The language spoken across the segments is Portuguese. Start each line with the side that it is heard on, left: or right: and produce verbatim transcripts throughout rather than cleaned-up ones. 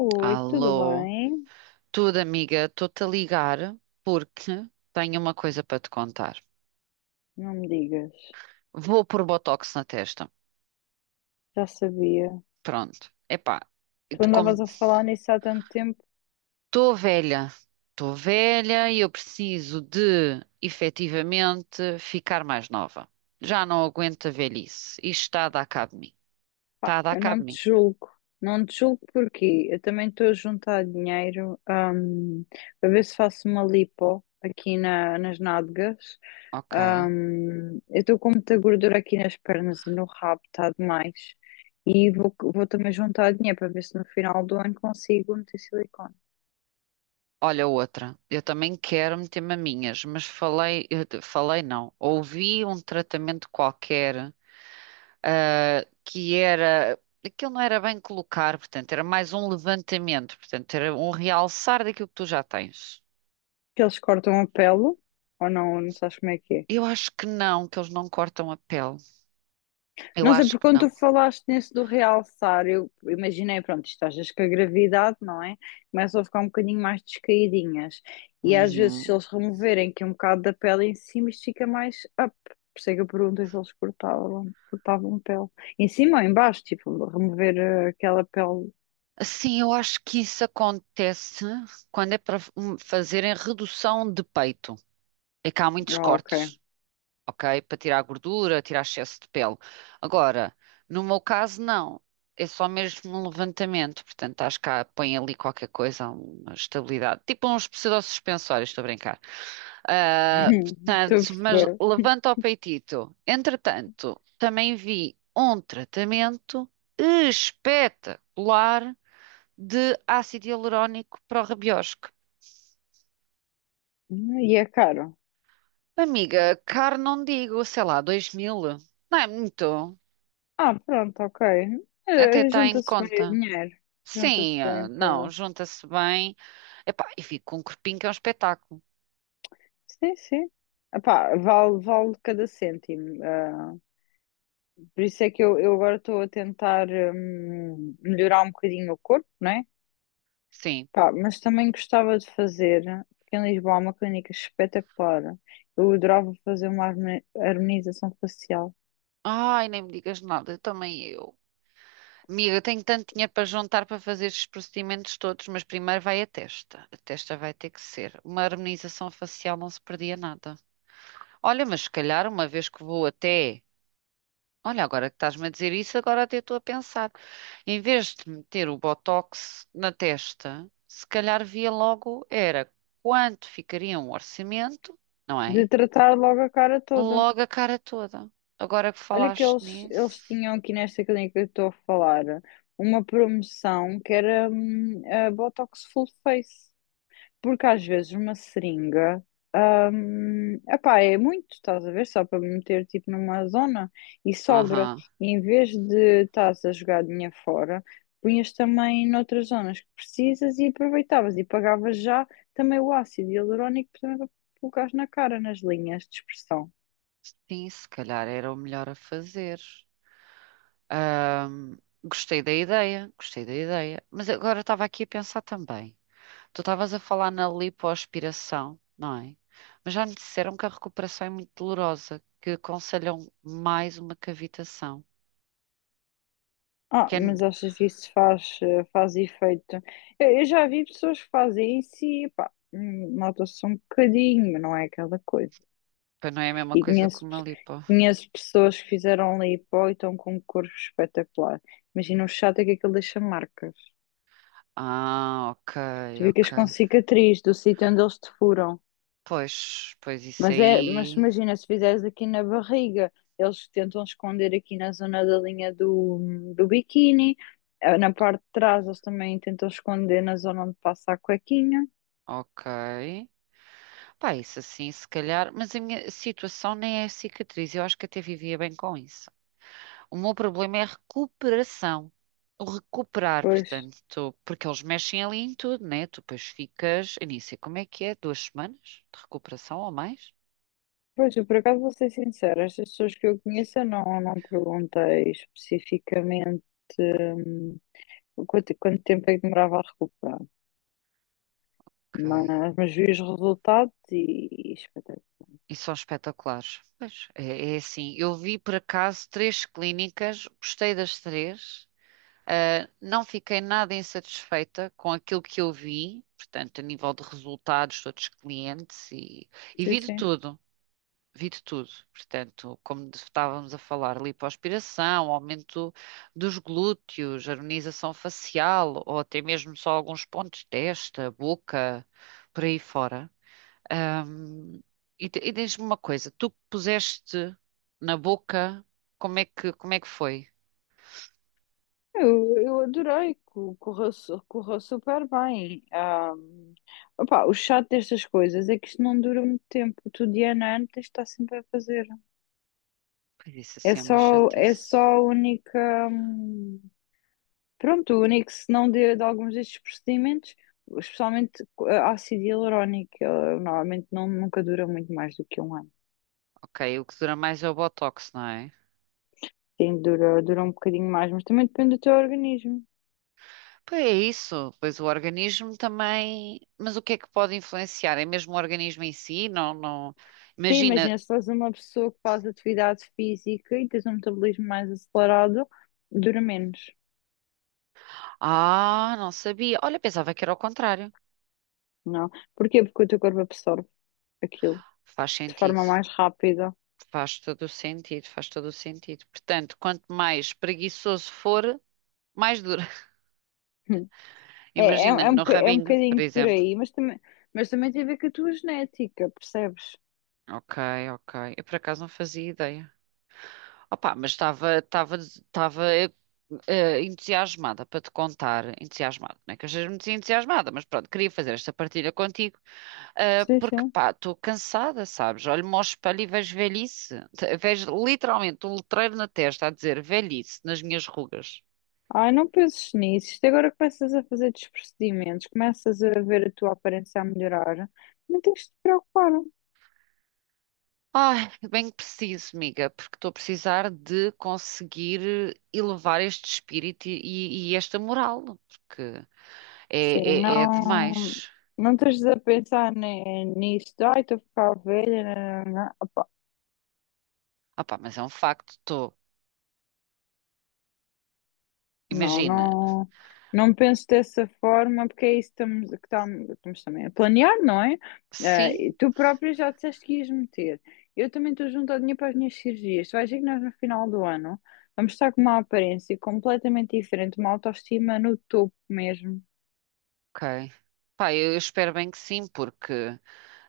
left: Oi, tudo
right: Alô,
left: bem?
right: tudo amiga, estou-te a ligar porque tenho uma coisa para te contar.
left: Não me digas.
right: Vou pôr Botox na testa.
left: Já sabia.
right: Pronto. Epá, e
left: Tu
right: de como
left: andavas a falar nisso há tanto tempo.
right: estou velha, estou velha e eu preciso de efetivamente ficar mais nova. Já não aguento a velhice. Isto está a dar cabo de mim.
left: Pá,
right: Está a dar
left: eu
right: cabo
left: não
right: de mim.
left: te julgo. Não te julgo porquê? Eu também estou a juntar dinheiro, hum, para ver se faço uma lipo aqui na- nas nádegas.
right: Ok.
left: Hum, eu estou com muita gordura aqui nas pernas e no rabo, está demais. E vou, vou também juntar dinheiro para ver se no final do ano consigo meter silicone.
right: Olha outra. Eu também quero meter maminhas, mas falei, eu te- falei não. Ouvi um tratamento qualquer ah, que era. Aquilo não era bem colocar, portanto, era mais um levantamento, portanto, era um realçar daquilo que tu já tens.
left: Que eles cortam a pele, ou não, não sabes como é que é.
right: Eu acho que não, que eles não cortam a pele. Eu
left: Não sei,
right: acho
left: porque
right: que
left: quando
right: não.
left: tu falaste nesse do realçar, eu imaginei, pronto, isto às vezes com a gravidade, não é? Começam a ficar um bocadinho mais descaídinhas. E às vezes, se
right: Uhum.
left: eles removerem aqui um bocado da pele em cima, isto fica mais up. Por isso é que eu perguntei se eles cortavam, cortavam pele. Em cima ou em baixo, tipo, remover eh, aquela pele.
right: Sim, eu acho que isso acontece quando é para hum, fazerem redução de peito. É que há muitos
left: Ah, ok.
right: cortes. Ok? Para tirar a gordura, tirar excesso de pele. Agora, no meu caso, não. É só mesmo um levantamento. Portanto, acho que há- põe ali qualquer coisa, uma estabilidade. Tipo uns pseudosuspensórios, estou a brincar. Ah,
left: Estou
right: portanto,
left: a
right: mas
left: perceber.
right: levanta o peitito. Entretanto, também vi um tratamento espetacular de ácido hialurónico para o rabiosco.
left: Hum, E é caro.
right: Amiga, caro não digo, sei lá, dois mil. Não é muito.
left: Ah, pronto, ok.
right: Até
left: Eh,
right: está em
left: junta-se bem o
right: conta.
left: dinheiro. Junta-se
right: Sim, ah,
left: bem
right: não,
left: para.
right: junta-se bem. Epá, e fico com um corpinho que é um espetáculo.
left: Sim, sim. Epá, vale, vale cada cêntimo. ah, por isso é que eu, eu agora estou a tentar hum, melhorar um bocadinho o corpo, né?
right: Sim.
left: Pá, mas também gostava de fazer, porque em Lisboa há uma clínica espetacular. Eu adorava fazer uma harmoni- harmonização facial,
right: Ai, nem me digas nada, também eu. Amiga, tenho tanto dinheiro para juntar para fazer estes procedimentos todos, mas primeiro vai a testa. A testa vai ter que ser. Uma harmonização facial não se perdia nada. Olha, mas se calhar uma vez que vou até. Olha, agora que estás-me a dizer isso, agora até estou a pensar. Em vez de meter o Botox na testa, se calhar via logo era quanto ficaria um orçamento, não é?
left: de tratar logo a cara toda.
right: Logo a cara toda. Agora que
left: Olha que
right: falaste
left: eles, eles
right: nisso.
left: tinham aqui nesta clínica que eu estou a falar uma promoção que era hum, a Botox Full Face. Porque às vezes uma seringa, hum, epá, é muito, estás a ver? Só para me meter tipo numa zona e sobra.
right: Aham.
left: E em vez de estás a jogar dinheiro fora, punhas também noutras zonas que precisas e aproveitavas e pagavas já também o ácido hialurónico também para colocares na cara, nas linhas de expressão.
right: Sim, se calhar era o melhor a fazer. Ahm, gostei da ideia, gostei da ideia. Mas agora eu estava aqui a pensar também. Tu estavas a falar na lipoaspiração, não é? Mas já me disseram que a recuperação é muito dolorosa, que aconselham mais uma cavitação.
left: Ah,
right: Que é,
left: mas achas que isso faz, eh, faz efeito? Eu, eu já vi pessoas que fazem isso e pá, hum, nota-se um bocadinho, mas não é aquela coisa.
right: pois não é a mesma
left: E
right: coisa que
left: conheço,
right: uma lipo.
left: conheço pessoas que fizeram lipo e estão com um corpo espetacular. Imagina o chato é que aquilo deixa marcas.
right: Ah, ok,
left: Tu ficas
right: ok.
left: com cicatriz do sítio onde eles te furam.
right: Pois, pois isso
left: Mas, é, mas
right: aí,
left: imagina, se fizeres aqui na barriga, eles tentam esconder aqui na zona da linha do, do biquíni. Eh, Na parte de trás, eles também tentam esconder na zona onde passa a cuequinha.
right: ok. Pá, isso assim, se calhar, mas a minha situação nem é cicatriz, eu acho que até vivia bem com isso. O meu problema é a recuperação, o recuperar,
left: Pois.
right: portanto, tu- porque eles mexem ali em tudo, né? Tu depois ficas, eu nem sei como é que é, duas semanas de recuperação ou mais?
left: Pois, eu por acaso vou ser sincera, estas pessoas que eu conheço eu não, não perguntei especificamente hum, quanto, quanto tempo é que demorava a recuperar?
right: Ok.
left: Mas, mas vi os resultados e, e espetáculo.
right: E são espetaculares. Pois, é, é assim, eu vi por acaso três clínicas, gostei das três, Uh, não fiquei nada insatisfeita com aquilo que eu vi, portanto, a nível de resultados, de outros clientes e, e
left: Sim,
right: vi de
left: sim.
right: tudo, vi de tudo. Portanto, como de- estávamos a falar, lipoaspiração, aumento dos glúteos, harmonização facial ou até mesmo só alguns pontos de testa, boca, por aí fora. Um, e te- e diz-me uma coisa, tu que puseste na boca, como é que, como é que foi?
left: Eu, eu adorei, co- correu, su- correu super bem. Ah, opá, o chato destas coisas é que isto não dura muito tempo. Tu, de ano a ano, tens de estar sempre a fazer.
right: Pois isso
left: É
right: assim é uma
left: só, é
right: chatice.
left: só a única. hum, Pronto, o único senão de, de alguns destes procedimentos, especialmente co- ácido hialurónico, ele normalmente não, nunca dura muito mais do que um ano.
right: Ok, o que dura mais é o Botox, não é?
left: Sim, dura, dura um bocadinho mais, mas também depende do teu organismo.
right: Pois é isso, pois o organismo também. Mas o que é que pode influenciar? É mesmo o organismo em si? Não, não.
left: Sim,
right: Imagina.
left: imagina se és uma pessoa que faz atividade física e tens um metabolismo mais acelerado, dura menos,
right: Ah, não sabia. Olha, pensava que era o contrário.
left: não? É? Porquê? Porque o teu corpo absorve aquilo
right: Faz
left: de
right: sentido.
left: forma mais rápida.
right: Faz todo o sentido, faz todo o sentido. Portanto, quanto mais preguiçoso for, mais dura.
left: É, é, é,
right: Imagina,
left: um,
right: no
left: boca- é um
right: rabinho, por
left: bocadinho por
right: exemplo.
left: aí, mas também, mas também tem a ver com a tua genética, percebes?
right: Ok, ok. Eu por acaso não fazia ideia. Opa, mas estava estava estava eh, eh, entusiasmada para te contar, entusiasmada, não é que eu seja muito entusiasmada, mas pronto, queria fazer esta partilha contigo, eh,
left: Sim,
right: porque
left: sim.
right: pá, estou cansada, sabes? Olho-me ao espelho e vejo velhice, Te- vejo literalmente um letreiro na testa a dizer velhice nas minhas rugas.
left: Ai, não penses nisso. Isto agora começas a fazer desprocedimentos, começas a ver a tua aparência a melhorar, não tens de te preocupar.
right: Ai, bem que preciso, amiga, porque estou a precisar de conseguir elevar este espírito e, e- esta moral, porque
left: Sim,
right: é, é, é
left: não,
right: demais.
left: não estás a pensar ni- nisso, de, ai, estou a ficar velha, nã, nã, nã. Opá,
right: Opa, mas é um facto, estou.
left: não,
right: Imagina,
left: não, não penso dessa forma, porque é isso que estamos, que tam- estamos também a planear, não é?
right: sim,
left: Eh, e tu própria já disseste que ias meter. Eu também estou junto ao dinheiro para as minhas cirurgias. Tu vais ver que nós no final do ano vamos estar com uma aparência completamente diferente, uma autoestima no topo mesmo.
right: ok. Pá, eu eu espero bem que sim, porque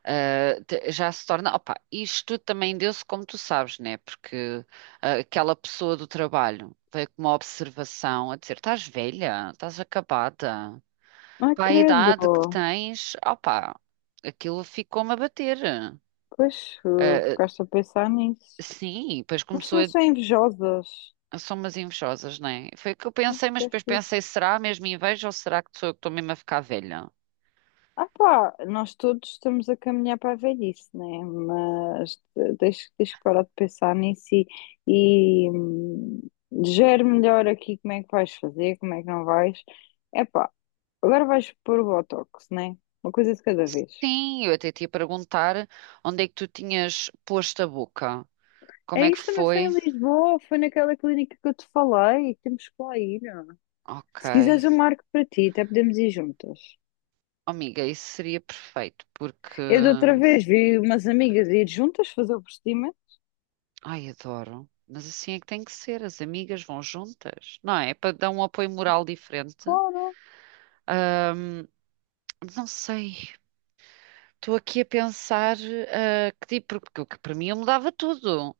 right: ah, te- já se torna. Opa, isto também deu-se como tu sabes, né? Porque ah, aquela pessoa do trabalho veio com uma observação a dizer: estás velha, estás acabada,
left: Ah,
right: para a idade que
left: credo.
right: tens, opa, aquilo ficou-me a bater.
left: Pois, eh,
right: Ah,
left: ficaste a pensar nisso.
right: sim, depois
left: Mas
right: começou
left: também
right: a.
left: são invejosas.
right: São umas invejosas, né? Foi o que eu
left: Acho
right: pensei, mas
left: que é
right: depois
left: assim.
right: pensei: será mesmo inveja ou será que sou eu que estou mesmo a ficar velha?
left: Ah pá, nós todos estamos a caminhar para a velhice, né? Mas eh, deixa, deixa parar de pensar nisso e, e hum, gere melhor aqui como é que vais fazer, como é que não vais. É pá, agora vais pôr o Botox, né? Uma coisa de cada vez.
right: Sim, eu até te ia perguntar onde é que tu tinhas posto a boca. Como
left: É
right: é que
left: isso também foi
right: foi?
left: em Lisboa, foi naquela clínica que eu te falei, temos que lá ir. Ó.
right: Ok.
left: Se quiseres eu marco para ti, até podemos ir juntas.
right: Oh, amiga, isso seria perfeito, porque.
left: Eu de outra vez vi umas amigas ir juntas fazer o procedimento.
right: Ai, adoro. Mas assim é que tem que ser, as amigas vão juntas, não é? Para dar um apoio moral diferente.
left: Claro.
right: Ahm, não sei, estou aqui a pensar ah, que tipo, porque o que para mim eu mudava tudo,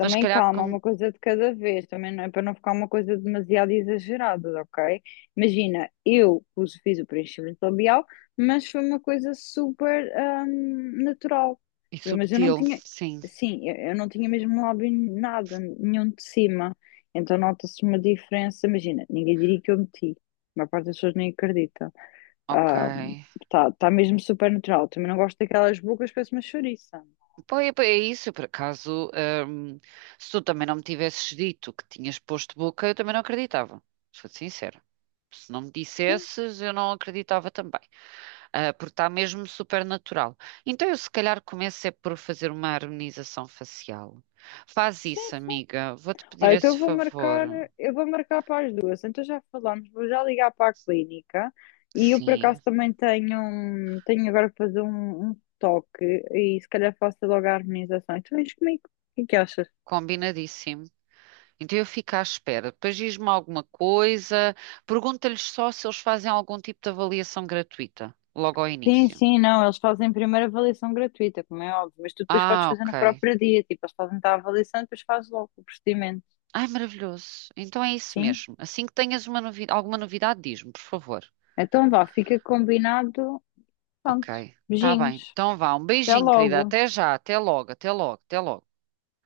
right: mas se calhar
left: calma,
right: como.
left: uma coisa de cada vez, também não é para não ficar uma coisa demasiado exagerada, ok? Imagina, eu pus- fiz o preenchimento labial, mas foi uma coisa super hum, natural.
right: E
left: Eu, mas eu não
right: subtil,
left: tinha,
right: sim,
left: sim, eu, eu não tinha mesmo lábio nada, nenhum de cima. Então nota-se uma diferença, imagina, ninguém diria que eu meti. A maior parte das pessoas nem acredita.
right: ok.
left: Está tá tá mesmo super natural. Também não gosto daquelas bocas, parece uma chouriça.
right: Pois é pois é isso, eu, por acaso, hum, se tu também não me tivesses dito que tinhas posto boca, eu também não acreditava, sou te sincera. Se não me
left: Sim,
right: dissesses, eu não acreditava também, Ah, porque está mesmo super natural. Então eu se calhar começo é por fazer uma harmonização facial. Faz
left: sim,
right: isso,
left: sim.
right: amiga, vou-te pedir
left: Olha, então
right: esse
left: eu vou marcar,
right: favor.
left: eu vou marcar para as duas. Então já falamos, vou já ligar para a clínica e eu por
right: Sim,
left: acaso também tenho, um- tenho agora para fazer um, um toque e se calhar faço logo a harmonização. E tu vens comigo, o que é que achas?
right: combinadíssimo. Então eu fico à espera. Depois diz-me alguma coisa, pergunta-lhes só se eles fazem algum tipo de avaliação gratuita, logo ao
left: Sim,
right: início.
left: sim, não, eles fazem primeiro avaliação gratuita, como é óbvio, mas tu depois podes
right: Ah,
left: fazer no
right: ok.
left: próprio dia, tipo, eles fazem-te a avaliação e depois fazes logo o procedimento,
right: Ai, maravilhoso. Então é isso
left: sim?
right: mesmo. Assim que tenhas uma novi- alguma novidade, diz-me, por favor.
left: Então vá, fica combinado,
right: Ok,
left: pronto,
right: tá bem.
left: beijinhos,
right: Então vá, um
left: até
right: beijinho, querida.
left: logo.
right: Até já, até logo, até logo, até logo.